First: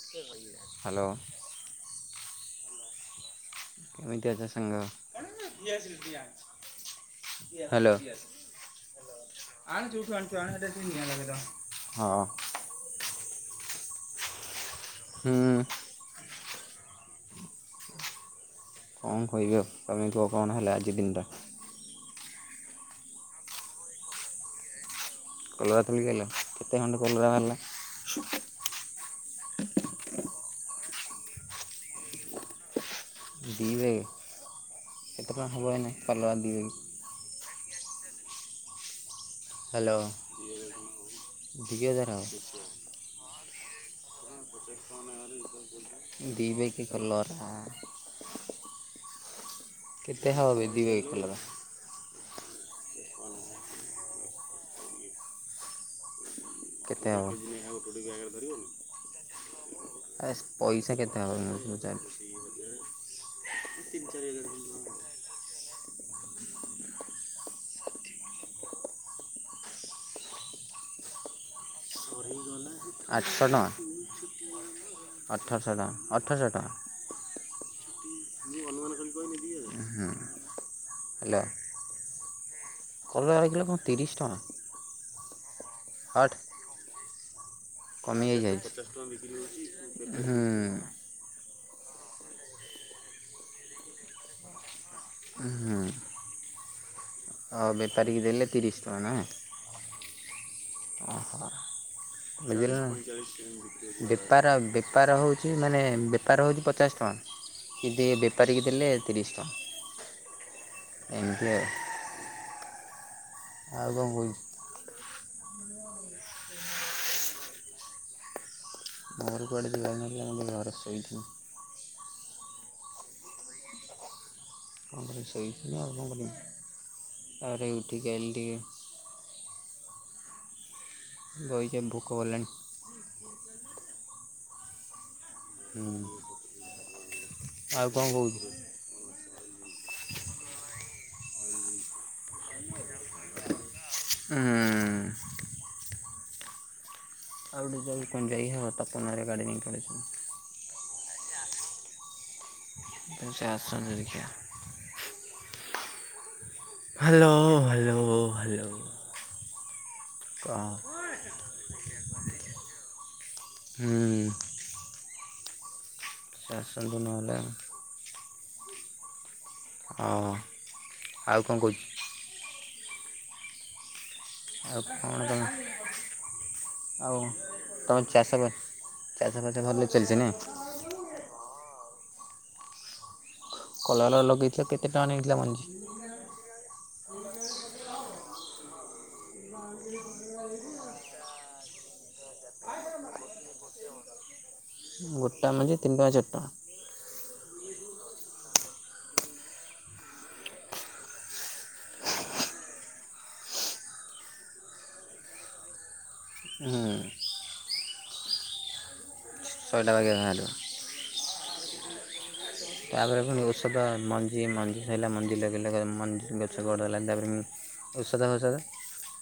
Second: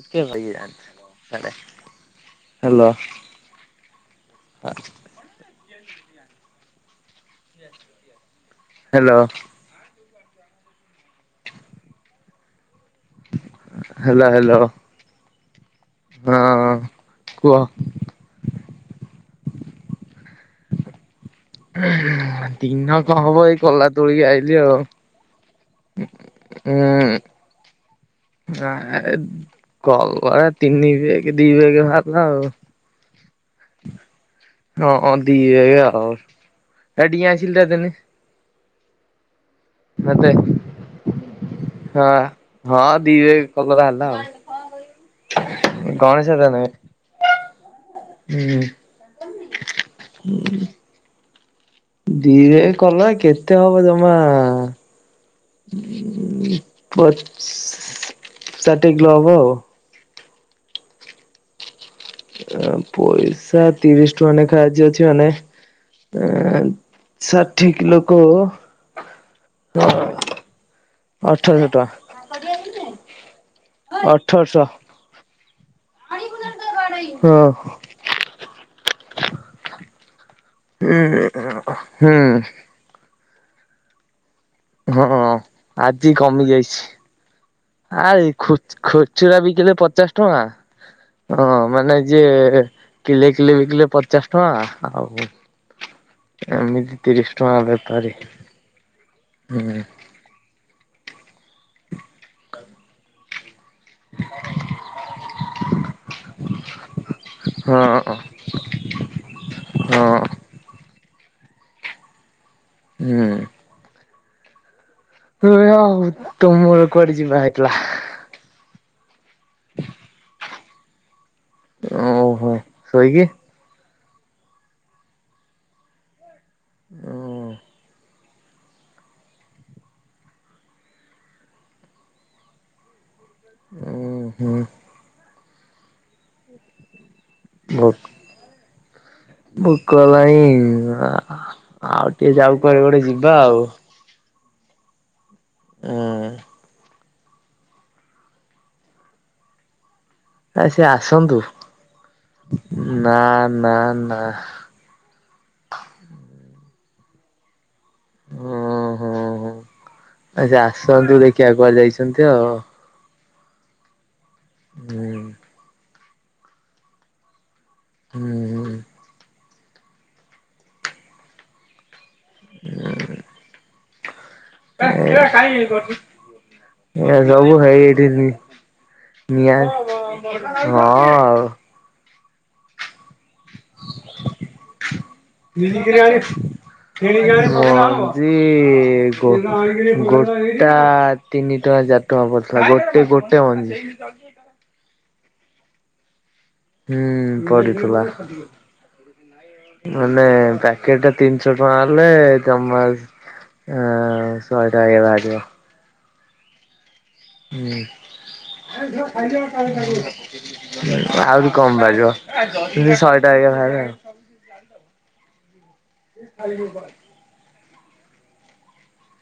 Okay ଭାଇ hello କେମିତି ଅଛ ସାଙ୍ଗ? ହ୍ୟାଲୋ। ହ୍ୟାଲୋ। ଆଣେ ଯୋଉଠୁ ଆଣୁଚୁ ଆଣେ ଆଗେ ଏଠି ନିଆଁ ଲଗେଇ ଦବା। ହେଲା ହ୍ୟାଲୋ। ହୁଁ। ହଁ କୁହ। କଣ କହିବି ଆଉ ତମେ କୁହ କଣ ହେଲା ଆଜି ଦିନଟା। ଦିନ କଣ ହବ ଏଇ କଲା ତୋଳିକି ଆଇଲିି ଆଉ। କଲରା ତୋଳିକି ଆଇଲ। କେତେ ଖଣ୍ଡେ କଲରା ବାହାରିଲା? ନାଆଁ ଏ କଲରା ତିନି ବେଗେ ଦି ବେଗେ ବାହାରିଲା ଆଉ। ଦିବେଗେ ହଁ କେତେ ଦି ଟଙ୍କା ବେଗ ହବ ଏଇନେ ଆଉ କଲରା ଦି ବେଗେ? ଏ ଡିଆସିଲ ଟା ଦେନି। ହ୍ୟାଲୋ ମତେ ଦି ହଁ ହଜାର ହବ ହଁ ଦି ବେଗେ କଲରା ହେଲା ଆଉ। ଗଣେଶ ଦାଦା ଦି ନୁହେଁ ବେଗେ କଲରା ହୁଁ। କେତେ ହବ ବେ ଦି ବେଗ୍ କଲରା? ଦି ବେଗ୍ କଲରା କେତେ ହବ ଜମା କେତେ ପ ହବ ଷାଠିଏ କିଲେ ହବ ଆଉ। ଆସ୍ ପଇସା କେତେ ହବ ମୁଁ ପୁଚାରୁଛି। ଆଁ ପଇସା ତିରିଶ ଟଙ୍କା ନେଖା ଆଜି ଅଛି ମାନେ ଆଁ ଷାଠିଏ କିଲୋ କୁ ହଁ ଅଠହଜାର ଟଙ୍କା। ଅଠରଶହ ଆଠଶ଼ ଟଙ୍କା। ଅଠରଶହ ଓ ହୋ। ମୁଁ ଅନୁମାନ କରି କହିଲି କି ଉଁ ହୁଁ। ହୁଁ ହୁଁ। କଲରା [unintelligible] କିଲୋ କଣ ତିରିଶ ଟଙ୍କା? ହଁ ଆଜି ହଟ୍ କମି ଯାଇଛି। ଆଇ କମିଯାଇ ଖୁଚୁ ଯାଇଛି ଖୁଚୁରା ବିକିଲେ ପଚାଶ ଟଙ୍କା ହୁଁ ହଁ ମାନେ ଯିଏ କିଲେ କିଲେ ବିକିଲେ ପଚାଶ ଟଙ୍କା ଆଉ ହୁଁ। ଏମିତି ତିରିଶ ଟଙ୍କା ଆଉ ବେପାରୀ ବେପାରିକି ଦେଲେ ତିରିଶ ହୁଁ। ଓହୋ [unintelligible] ପଇଁଚାଳିଶ ବେପାର ବେପାର ହେଉଛି ମାନେ ବେପାର ହେଉଛି ପଚାଶ ଟଙ୍କା କି ଦି ବେ ହଁ ବେପାରୀ କି ଦେଲେ ତିରିଶ ହଁ ଟଙ୍କା। ଏମିତି ଆଉ। ହୁଁ। ଆଉ କଣ [unintelligible] [unintelligible] ତମର କୁଆଡେ ଯିବା ହେଇଥିଲା? ଆମର କୁଆଡେ ଯିବା ହେଇନଥିଲା [unintelligible] ଘରେ ଶୋଇଥିଲି। ଓହୋ ଶୋଇକି ଆରେ ଉଠିକି ଆଇଲି ଟିକେ ଶୋଇଛି ଭୋକ କଲାଣି ଉ ହୁଁ। ହୁଁ। ଆଉ କଣ ବୋହୁତ କହୁଛୁ ବୋହୁତ। କଲାଣି ଆଉ ଟିକେ ଯାଉ କୁଆଡେ ଗୋଟେ ଯିବା ଆଉ। ହୁଁଉଁ। ହୁଁ। [unintelligible] ତପନ ହେରିକା ଗାଡ଼ି ନେଇକି ପଳେଇଛନ୍ତି ଆ ସିଏ ଆସନ୍ତୁ ନା ସେ ନା ଆସନ୍ତୁ ନା। ଦେଖିବା ହ୍ଯାଲୋ ହ୍ୟାଲୋ ହ୍ୟାଲୋ। କ ଆଜି ଆସନ୍ତୁ ଦେଖିଆ କୁୁଆଡେ ଯାଇଚନ୍ତି ଆଉ। ହୁଁ। ହୁଁ। ସେ ଆସନ୍ତୁ ନହେଲେ ଆ ହୁଁ। ହଁ ଆଉ କଣ କହୁଚୁ ହୁଁ। ଆଉ କଣ ତମେ ଆଉ ଏ ସବୁ ହେଇ ତମ ଏଠି ନି ଚାଷ ଚାଷ ବାସ ନିଆଁ ଭଲ ଚାଲିଛି ନା ହଁ ଆଉ କଲରା ଲଗେଇଛ କେତେ ଟଙ୍କା ନେଇଥିଲା ମଞ୍ଜି। ମଞ୍ଜି ଗୋଟା ତିନି ଟଙ୍କା ଚାରି ଟଙ୍କା ପଡ଼ିଥିଲା ଗୋଟେ ଗୋଟେ ମଞ୍ଜି। [inaudible] ଗୋଟା ମଞ୍ଜି ତିନିଟଙ୍କା ଚାରିଟଙ୍କା। ହୁଁ ପଡୁଥିଲା ମାନେ ପ୍ୟାକେଟ ଟା ତିନିଶହ ଟଙ୍କା ହେଲେ ଜମା ଆଁ ଶହେ ଟା ହେଇଗଲା ଆଜିର ହଁ। ହୁଁ। ଆହୁରି ଶହେଟା ବାଗିଆ ବାହାରିବ କମ ବାହାରିବ [unintelligible] ଶହେ ଟା ହେ ବାହାର ଆଉ ଯିଏ ମଞ୍ଜି ସଇଲା ମଞ୍ଜି ଲଗେଇଲା ମଞ୍ଜିର ଗଛ ବଡ଼ହେଲା ତାପରେ ମୁ ଔଷଧ ଫୌଷଧ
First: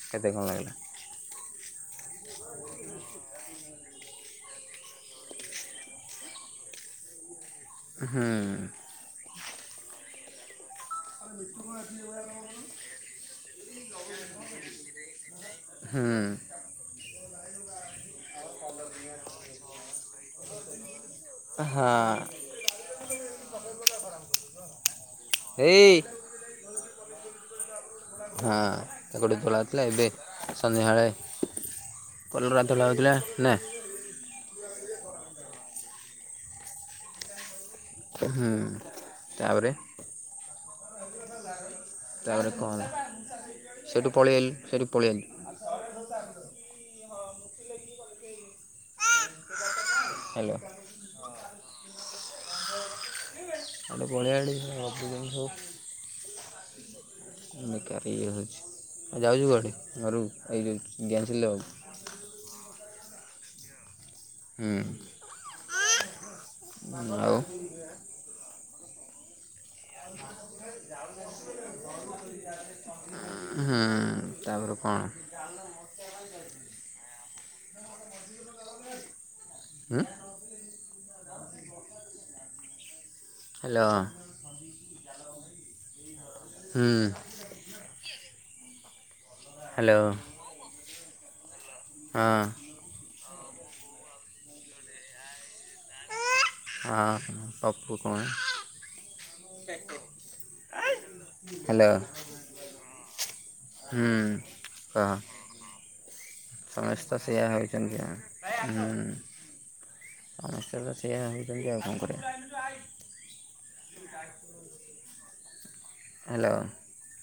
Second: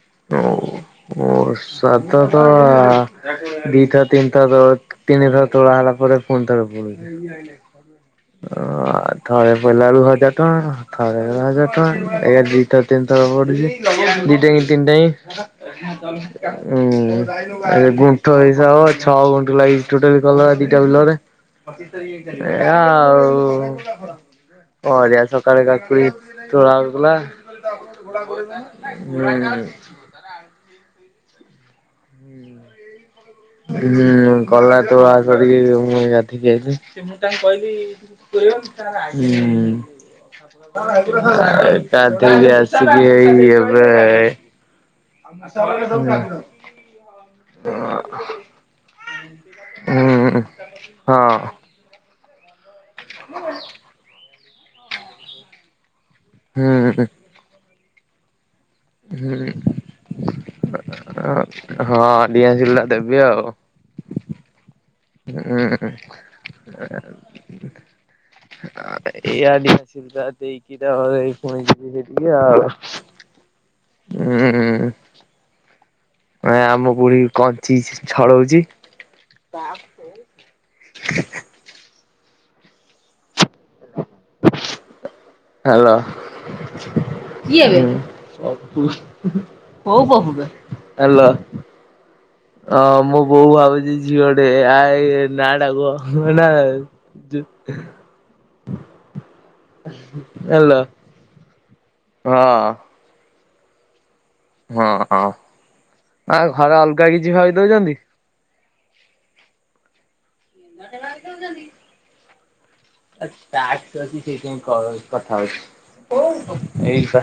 କେତେ କଣ ଲାଗିଲା ମୋ ସ୍ୱାଦ ତ ଦିଟା ତିନିଟା ଦବ। ତିନିଥର ତୋଳା ହେଲା ପରେ ପୁଣି ଥରେ ପଡୁଛି। ହୁଁ ଆଁ ଥରେ ପିଇଲା ବେଳକୁ ହଜାର ଟଙ୍କା। ଥରେକେରେ ହଜାର ଟଙ୍କା ଏୟା ଦିଥର ତିନି ଥର ପଡୁଛି ଦି ଟାଇମ୍ ତିନି ଟାଇମ୍। ହୁଁ ଉଁହୁଁ। ଗୁଣ୍ଠ ହିସାବ ଛଅ ଗୁଣ୍ଠ ଲାଗିଛି ଟୋଟାଲ୍ କଲରା ଦିଟା ବିଲରେ। ହଁ ଏୟା ଆଉ ପରିବା ସକାଳେ ଏଇ କାକୁଡି ତୋଳା ହୋଉଥିଲା। ହଁ କାକୁଡି ତୋଳା ହେଲା ଏବେ ସନ୍ଧ୍ୟାବେଳେ କଲରା ତୋଳା ହଉଥିଲା ନା ହୁଁ କଲରା ତୋଳା ସରିକି ମୁଁ ଗାଧେଇକି ଆଇଲି। ହୁଁ। ତାପରେ [unintelligible] ତାପରେ ଗାଧୋଇକି ଆସିକି ହେଇ [unintelligible] ଏବେ ସେଠୁ ପଳେଇ ଆଇଲି। [inaudible] ଜାଣିଛି। [unintelligible] ହଁ ହ୍ୟାଲୋ ହୁଁ-ହଁ। ଗୋଟେ ବଢ଼ିଆ ଏଡି ସେମାନେ ଗପୁଛନ୍ତି ସବୁ। ହୁଁ। ମୁ ବେକାରାରେ ଇଏ ହେଉଛି ଆଉ ଯାଉଛୁ ହୁଁ କୁଆଡେ ଘରୁକୁ ଏଇ ଯେଉ ଡିଆସିଲ ଦବାକୁ। ହଁ ଡିଆସିଲ୍ ଟା ଦେବି ଆଉ। ହୁଁ। ହୁଁ। ଆଉ ଏ ଆଦି। ଦେଇକି ଯାଅ ଏଇ ପୁଣି ଯିବ ସେ ଟିକେ ଆଉ। ହୁଁ ତାପରେ ହୁଁ କଣ ଏ ଆମ ବୁଢ଼ୀ କଞ୍ଚି ଛଡଉଛି। ହୁଁ ହ୍ୟାଲୋ। ହ୍ୟାଲୋ ହୁଁ କିଏବେ ପପୁ। Hello [unintelligible] hello. ହଁ ହଁ ମୋ ବୋଉ ଭାବୁଛି ଝିଅଟେ ଆ ଏ ନାଆଟା କୁହ। ମୋ ନାଁ ହଁ ପପୁ [unintelligible] ହାଲୋ। ହ୍ୟାଲୋ। ହଁ। ହୁଁ। ହଁ କହ ହ ଆ ଘରେ ଅଲଗା ସମସ୍ତେ କିଛି ସେଇଆ ହେଉଛନ୍ତି ଭାବିଦଉଛନ୍ତି। ଆଉ ହୁଁ ସମସ୍ତେ ତ ସେଇଆ ହଉଛନ୍ତି ଆଉ କଣ କରିବା। ଆଜି ଷ୍ଟାର୍ଟ କରିଚି ସେଇଥିପାଇଁ କଥା ହଉଚି। ହ୍ୟାଲୋ। ଏଇପା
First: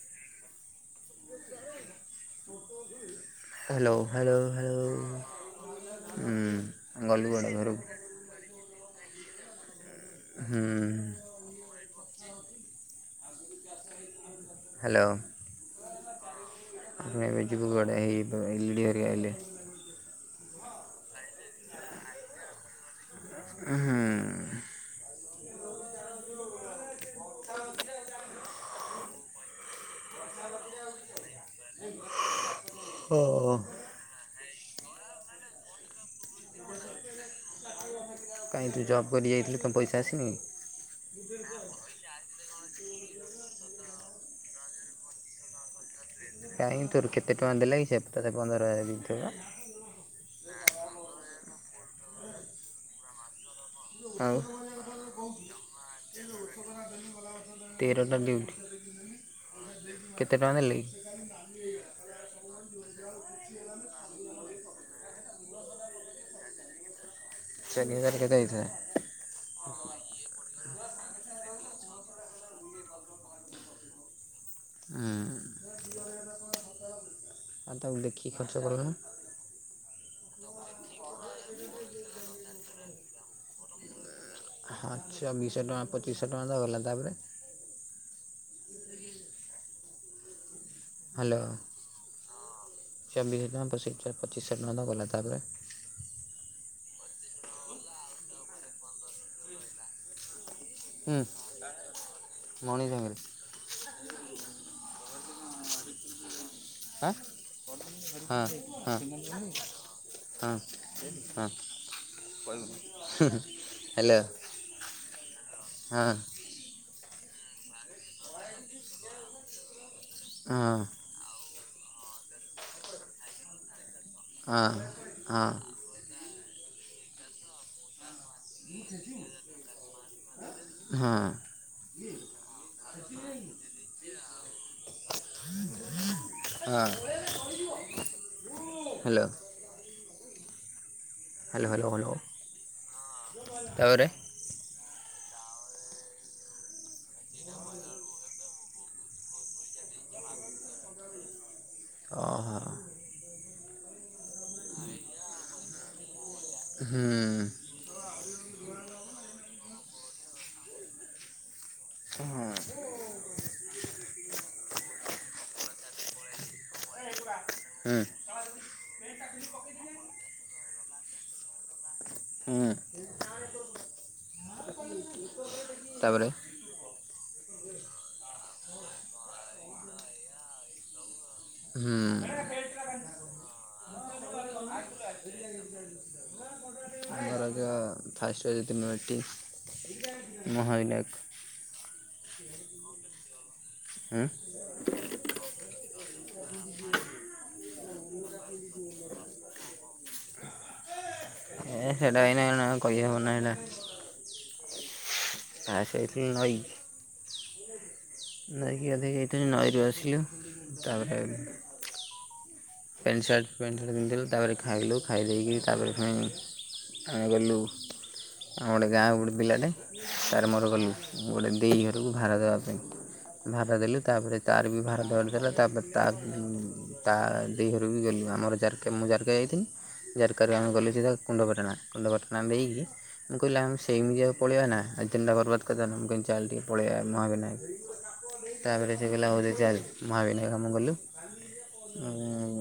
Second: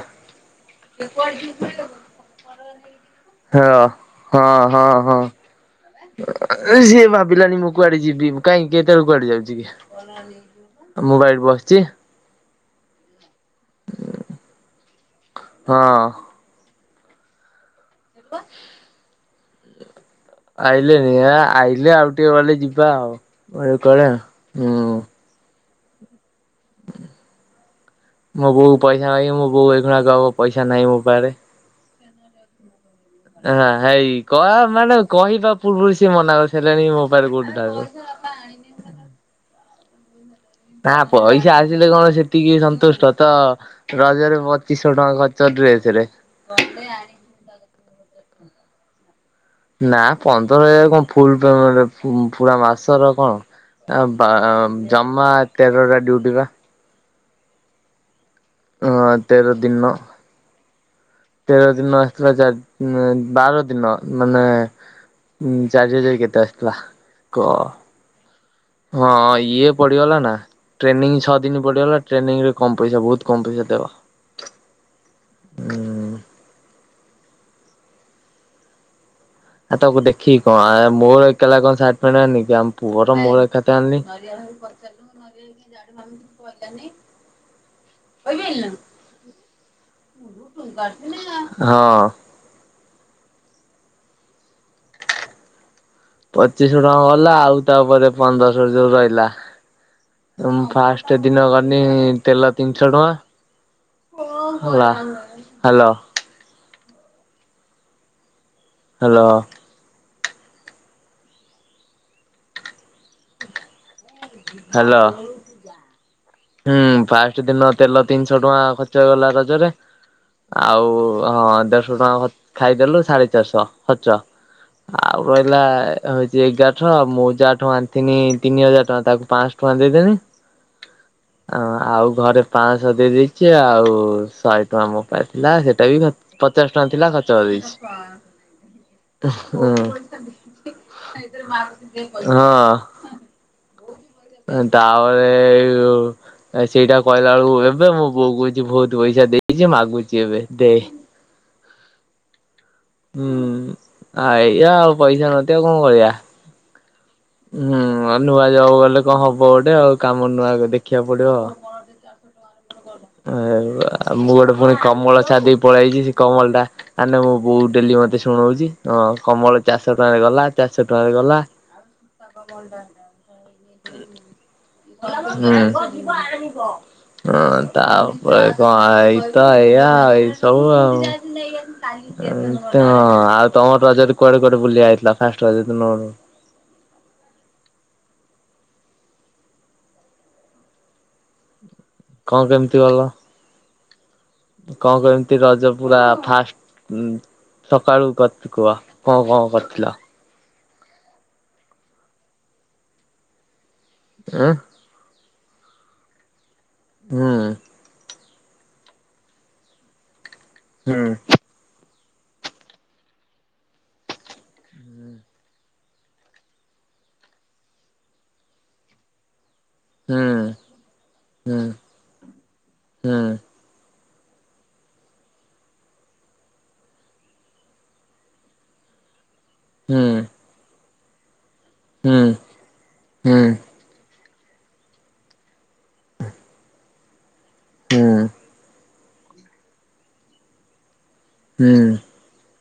ହ୍ୟାଲୋ ହ୍ୟାଲୋ ହ୍ୟାଲୋ ହଁ-ହଁ-ହଁ-ହଁ। ସିଏ ହୁଁ ଗଲୁ କୁଆଡ଼େ ଭାବିଲାନି ମୁଁ ଘରକୁ କୁଆଡେ ଯିବି କାଇଁ କେତେବେଳେ କୁଆଡେ ଯାଉଛି କି? ହୁଁ ମୁଁ ବା ଏଇ ବସିଛି। ହ୍ୟାଲୋ। ହଁ। ଏବେ ଯିବୁ କୁଆଡେ ଏଇ ଏଲିଡି ହେରି ଆଇଲେ? ଆଇଲେନି ଆ ଆଇିଲେ ଆଉ ଟିକେ ଗଲେ ଯିବା ଆଉ ହୁଁ କଣ ହୁଁ। ହଁ ମୋ ବୋଉକୁ ପଇସା ମାଗିବି ମୋ ବୋଉ ଏଇଖୁଣା କହିବ ପଇସା ନାହିଁ ମୋ ପାଖରେ। ଓହୋ ହୁଁ ହ ହେଇ କ ମାନେ କହିବା ପୂର୍ବରୁ ସିଏ ମନା କରିସାରିଲାନି ମୋ ପାରେ କୋଉଠି ନାହି ବୋଲି। କାହିଁ ତୁ ଜବ୍ କରି ଯାଇଥିଲୁ କଣ ପଇସ ଆସିନି କି? ନା ପଇସା ଆସିଲେ କଣ ସେତିକି ସନ୍ତୁଷ୍ଟ ତ ରଜରେ ପଚିଶହ ଟଙ୍କା ଖର୍ଚ୍ଚ ଡ୍ରେସରେ। କାହିଁକି ତୋର କେତେ ଟଙ୍କା ଦେଲା କି ସେ ପନ୍ଦର ହଜାର ଦେଇଥିବ ପା? ନା ପନ୍ଦର ହଜାର କଣ ଫୁଲ ପ୍ରେମେଣ୍ଟ ପୁରା ମାସର କଣ। ଆ ବା ଆଉ ଜମା ତେରଟା ଡ୍ୟୁଟି ପା। ତେରଟା ଡିଉଟି? ହଁ ତେର ଦିନର। କେତେ ଟଙ୍କା ଦେଲେକି? ତେର ଦିନ ଆସଥିଲା ଚାରି ବାର ଦିନ ମାନେ ଉୁଁ ଚାରି ହଜାର କେତେ ଆସିଥିଲା। କ ଚାରି ହଜାରେ କେତେ ଆଇଥିଲା? ହଁ ଇଏ ପଡିଗଲା ନା। ଟ୍ରେନିଂ ଛଅ ଦିନ ପଡିଗଲା ଟ୍ରେନିଂ ରେ କମ୍ ପଇସା ବହୁତ କମ ପଇସା ଦେବା ଉଁ ତାକୁ ଦେଖିକି ଖର୍ଚ୍ଚ କରନା। ଆଉ ତାକୁ ଦେଖିକି କଣ ଆ ମୋର ଏକଲା କଣ ସାର୍ଟ ପେଣ୍ଟ ଆଣିଲିକି ଆମ ପୁଅର ମୋର ଚାଲି ହଁ ଛବିଶହ ଟଙ୍କା ପଚିଶହ ଟଙ୍କା ଦ ଗଲା ତାପରେ ଭିଲ ନା। ହଁ। ଚବିଶ ଟଙ୍କା ପଚିଶ ପଚିଶ ଟଙ୍କା ଟ ଗଲା ତାପରେ ପଚିଶହ ଟଙ୍କା ଗଲା ଆଉ ତାପରେ ପନ୍ଦରଶ ଯୋଉ ରହିଲା। ତ ମୁଁ ଫାଷ୍ଟ ହୁଁ ଦିନ ଗଲି ତେଲ ମଣି ତିନିଶହ ସାଙ୍ଗରେ ଟଙ୍କା। ହେଲା ହ୍ୟାଲୋ? ଆ ହଁ ହ। ହ୍ୟାଲୋ ହଁ ହଁ ହୁଁ ହେଲୋ। ହ୍ୟାଲୋ। ହଁ। ହୁଁ ଫାଷ୍ଟ ଦିନ ତେଲ ତିନିଶହ ଟଙ୍କା ଖର୍ଚ୍ଚ ହେଇଗଲା ରଜରେ। ଆଉ ହଁ ହଁ ଦେଢ଼ଶହ ଟଙ୍କା ଖାଇଦେଲୁ ସାଢେ ଚାରିଶହ ଖର୍ଚ୍ଚ। ହଁ ଆଉ ରହିଲା ହଁ ହଉଛି ଏଗାର ମୁଁ ଯାଠୁ ଆଣିଥିନି ତିନି ହଜାର ଟଙ୍କା ତାକୁ ପାଞ୍ଚଶହ ଟଙ୍କା ଦେଇଦେନି। ହଁ। ଆ ଆଉ ଘରେ ପାଞ୍ଚଶହ ଦେଇ ଦେଇେଇଛି ଆଉ ଶହେ ଆମ ପାଇଁ ଥିଲା ସେଇଟା ବି ପଚାଶ ହଁ ଟଙ୍କା ଥିଲା ଖର୍ଚ୍ଚ କରିଦେଇଛି। ହ୍ୟାଲୋ ହ୍ୟାଲୋ ଉ ହ୍ୟାଲୋ ହ୍ୟାଲୋ ହ୍ୟାଲୋ ତାପରେ ତାପରେ ଏଇ ଯୋଉଁ ସେଇଟା କହିଲା ବେଳକୁ ଏବେ ମୋ ବୋଉ କୋଉଛି ପଇସା ଦେଇଛି ମାଗୁଛି ଏବେ ଦେ। ଓହୋ। ହୁଁଏଇଆ ଆଉ ପଇସା ନଥିବ ଆଉ କଣ କରିଵା। ହୁଁ। ହୁଁ ଆଉ ନୂଆ ଜବ ଗଲେ କଣ ହବ ଗୋଟେ ଆଉ କାମ ନୂଆ ଦେଖିବାକୁ ପଡିବ ଆଉ। ହୁଁ। ଉ ଆ ମୁଁ ଗୋଟେ ପୁଣି କମଳ ଛାଡି ଦେଇ ପଳେଇ ଆଇଛି ସେ କମଳଟା ମାନେ ମୁଁ ବୋଉ ହୁଁ ଡେଲି ମତେ ଶୁଣଉଛି ହ କମଳ ଚାରିଶହ ଟଙ୍କାରେ ଗଲା ଚାରିଶହ ଟଙ୍କାରେ ଗଲା। ହୁଁ ତାପରେ ହୁଁ। ହଁ ତାପରେ କଣ ହେଇଚି ତ ଏଇଆ ଏଇ ସବୁ ଆଉ। ହୁଁ ହଁ ହେଇତ ଆଉ ତମର ରଜ ରେ କୁଆଡେ କୁଆଡେ ବୁଲିବାକୁ ଯାଇଥିଲ ଫାଷ୍ଟ ରଜ ଦିନ? ଫାଷ୍ଟରଜ ଫାଷ୍ଟ ରଜ ଦିନ ଏଠି ମହାବିନାୟକ। କଣ କେମିତି ଗଲ? ଉଁ କଣ କେମିତି ରଜ ପୁରା ଫାଷ୍ଟ ସକାଳୁ କରି କୁହ କଣ କଣ କରିଥିଲ? ହେ ହେଈଟା ଏନା ଏଣା କହିହବନି ଏଣା। ଉଁ ନା ସେଇଠି ନଈଁ। ହୁଁ। ନାଇକିଗାଧେଇ ଯାଇଥୁଲୁ ନଈ ରୁ ଆସି ହୁଁ ତାପରେ ପ୍ୟାଣ୍ଟ ସାର୍ଟ ପ୍ୟାଣ୍ଟ ସାର୍ଟ ପିନ୍ଧିଲୁ ତାପରେ ଖାଇଲୁ ଖାଇ ଦେଇେଇକି ତା ପରେ ଫୁଣି ଆମେ ଗଲୁ ଆମ ଗୋଟେ ଗାଁ ଗୋଟେ ପିଲାଟେ ତାର୍ ମୋର ହୁଁ ଗଲୁ ଗୋଟେ ହୁଁ ଦେଇ ଘରକୁ ଭାର ଦେବା ପାଇଁ ଭାର ଦେଲୁ। ତାପରେ ତାର ବି ଭାର ଦେବାର ଥିଲା ତାପରେ ତା ତା ଦେଇ ଘରୁକୁ ବି ଗଲୁ ଆମର ଜାରକା ମୁଁ ଜାରକା ଯାଇଥିଲି ହୁଁ ଜାରକାରୁ ଆମେ ଗଲୁ ସିଧା କୁଣ୍ଡପାଟଣା ହୁଁ ହୁଁ କୁଣ୍ଡପାଟଣା ଦେଇକି ମୁଁ ହୁଁ କହିଲି ଆମେ ସେଇମିତି ଆଉ ପଳେଇଆ ନା ଆଜି ଦିନଟା ବର୍ବାଦ କରିଦେବା ନା ମୁଁ କହିଲି ଚାଲେ ଟିକେ ପଳେଇବା ମହାବିନାୟକ ହୁଁ ହୁଁ ତାପରେ ସେ କହିଲା ହଉ ଜିବା ଚାଲ ମହା ବିନାୟକ ଆମେ ଗଲୁ। ହୁଁ। ହଁ।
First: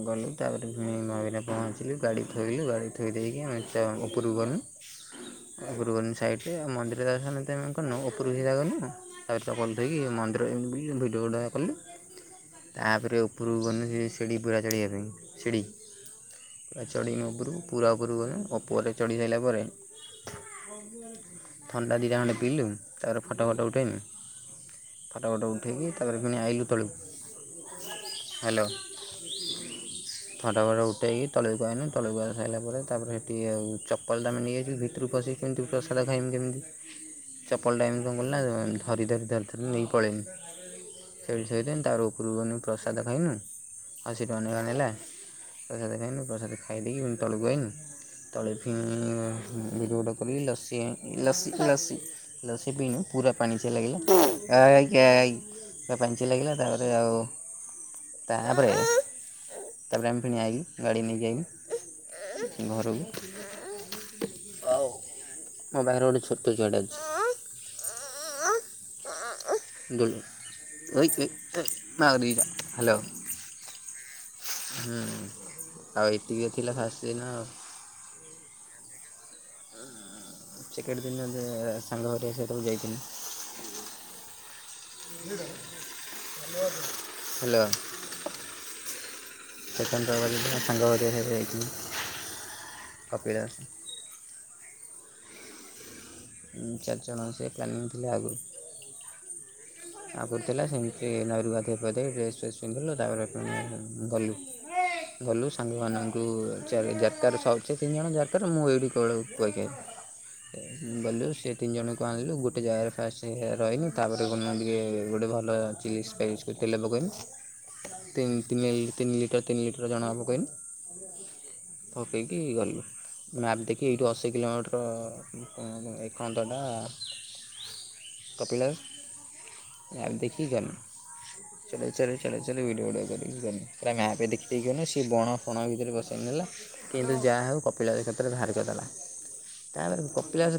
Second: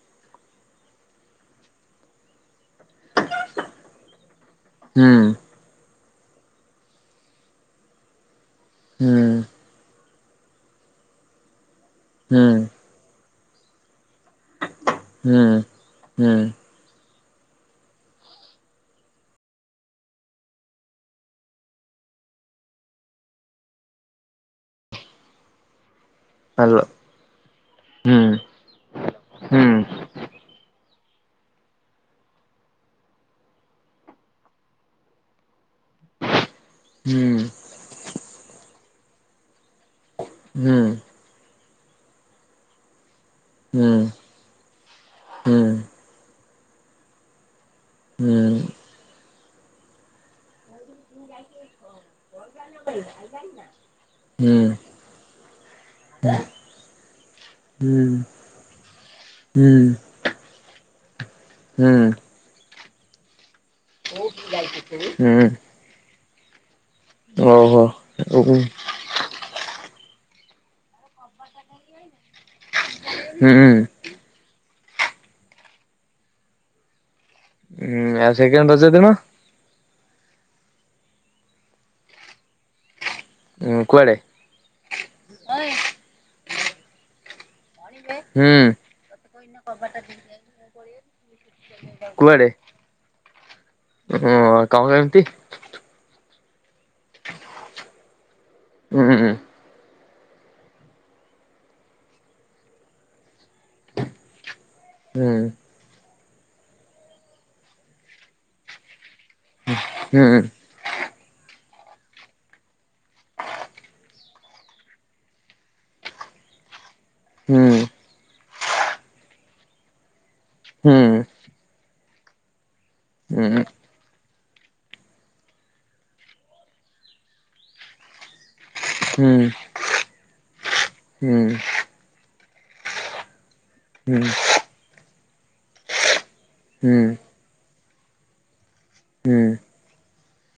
ଗଲୁ ତାପରେ ମହାବିନାୟକ ପହଞ୍ଚିଲୁ ଗାଡ଼ି ଥୋଇଲୁ ଗାଡ଼ି ଥୋଇ ଦେଇକି ଆମେ ଉପରକୁ ଗଲୁ। ହୁଁ। ତାପୁରୁକୁ ଗନୁ ସାଇଟରେ ମନ୍ଦିର ଦର୍ଶନ କନୁ ଉପରୁକୁ ସିଧାଗନୁ ହୁଁ ତାପରେ ଚପଲ ଥୋଇକି ମନ୍ଦିର ଏମିତି ବୁଲିଲୁ ଭିଡ଼ିଓ ଗୁଡ଼ା କଲି। ହୁଁ। ତାପରେ ଉପରକୁ ଗନୁ ଶିଡି ପୁରା ଚଢ଼ିବା ପାଇଁ ହୁଁ ଶିଡି ହୁଁ ପୁରା ଚଢ଼ିଗନୁ ଉପରକୁ ପୂରା ଉପରକୁ ଗନୁ ଉପରେ ଚଢ଼ି ସାରିଲା ପରେ ଥଣ୍ଡା ଦିଇଟା ଖଣ୍ଡେ ପିଇଲୁ ତାପରେ ଫଟୋ ଫଟୋ ଉଠେଇନୁ। ଫଟ ଫଟ ଉଠେକି ତାପରେ ଫୁଣି ଆଇଲୁ ହାଲୋ ତଳୁକୁ ହୁଁ ହ୍ୟାଲୋ। ହୁଁ। ଫଟ ଫୋଟୋ ଉଠେଇକି ତଳକୁ ଆଇଲୁ ତଳକୁ ଆଇସାଇଲା ପରେ ତାପରେ ସେଠି ଆଉ ଚପ ପଲ ତ ଆମେ ନେଇଯାଇଥିଲୁ ଭିତରୁ କୁ ପଶିକି କେମତି ପ୍ରସାଦ ଖାଇବୁ କେମିତି। ହୁଁ। ଚପଲ ଟା ଏମିତି କଣ କଲିନା ଧରି ଧରି ଧରି ଧରି ନେଇକି ପଳେଇନି। ହୁଁ। ସେଇଠି ଥୋଇଦେନି ତାପରେ ଉପରକୁ ଗନୁ ପ୍ରସାଦ ଖାଇନୁ। ହୁଁ ଅଶି ଟଙ୍କା ନେଖା ନେଲା ହୁଁ ପ୍ରସାଦ ଖାଇନୁ ପ୍ରସାଦ ଖାଇଦେଇକି ଫୁଣି ତଳକୁ ଆଇନୁ ତଳେ ହୁଁ ଫିଇ ଇଁ ବି ରୋଡ଼ କରି ଲସି ଲସି ଲସି ଲସି ପିଇଲୁ ପୁରା ପାଣି ଚିଆଁ ଲାଗିଲା ଏଇକ ଏଇକ ପୁରା ପାଣିଚିଆ ଲାଗିଲା ତାପରେ ଆଉ ହୁଁ। ତାପରେ ହୁଁ। ତାପରେ ଆମେ ଫେଣି ଆଇଲୁ ଗାଡ଼ି ନେଇକି ଆଇଲୁ ଘରକୁ ହୁଁ। ମୋ ପାଖରେ ଗୋଟେ ଛୋଟ ଛୁଆ ଟେ ଅଛି। ଓହୋ। ହାଲୋ। ହୁଁ। ହୁଁ ଆଉ ଏତିକି ତ ଥିଲା ଫାଷ୍ଟ ଦିନ ଆଉ। ହୁଁ ଆଉ ସେକେଣ୍ଡ ରଜ ଦିନ? ସେକେଣ୍ଡ ଦିନ ସାଙ୍ଗ ଘରିଆ ସେ ତାକୁ ଯାଇଥିଲୁ। ଉୁଁ କୁଆଡେ। ହ୍ୟାଲୋ। ହୁଁ। ସେକେଣ୍ଡ ରବିବାର ଦିନ ସାଙ୍ଗ ଘରିକା ସହିତ ଯାଇଥିଲି କୁଆଡେ? କପିଳାସ ହଁ କଣ ଏମିତି। ଚାରିଜଣ ସେ ପ୍ଲାନିଂ ଥିଲେ ଆଗରୁ। ହୁଁ। ଆଗୁରୁ ଥିଲା ସେମିତି ନଈରୁ ଗାଧେଇ ପଧେଇ ଡ୍ରେସ୍ ଫ୍ରେସ୍ ପିନ୍ଧିଲୁ ତାପରେ ପୁଣି ଗଲୁ। ଗଲୁ ସାଙ୍ଗ ମାନଙ୍କୁ ଯାର୍କାରେ ସହଜେ ତିନି ଜଣ ଯାର୍କାରେ ମୁଁ ଏଇଠି କେବଳ କୁଆଖିଆ। ହୁଁ ଗଲୁ ସେ ତିନି ଜଣଙ୍କୁ ଆଣିଲୁ ଗୋଟେ ଜାଗାରେ ଫାଷ୍ଟ ରହିନୁ ତାପରେ ଗୋଟେ ଭଲ ଚିଲ ସ୍ପାଇସ୍ ତେଲ ହୁଁ ପକେଇନି ତିନି ତିନି ଲିଟର ତିନି ଲିଟର ଜଣା କା ପକେଇଲୁ। ହଁ ପକେଇକି ଗଲୁ ମ୍ୟାପ୍ ହୁଁ ଦେଖି ଏଇଠୁ ଅଶୀ କିଲୋମିଟର ଏକାନ୍ତଟା କପିଳାସ। ହୁଁ। ମ୍ୟାପ୍ ଦେଖି ଗନୁ ହୁଁ ଚଲଇ ଚଲଇ ଚଲଇ ଚଲଇ ଲଡି ଭିଡ଼ିଓ ଫିଡିଓ କରିକି ଗନୁ ପୁରା ହୁଁ ଗା ସିଏ ବଣ ଫଣ ଭିତରେ ବସେଇକ ନେଲା ହୁଁ କିନ୍ତୁ ଯାହା ହେଉ କପିଳା କ୍ଷେତରେ ବାହାର କରିଦେଲା। ହୁଁ। ତାପରେ କପିଳାସ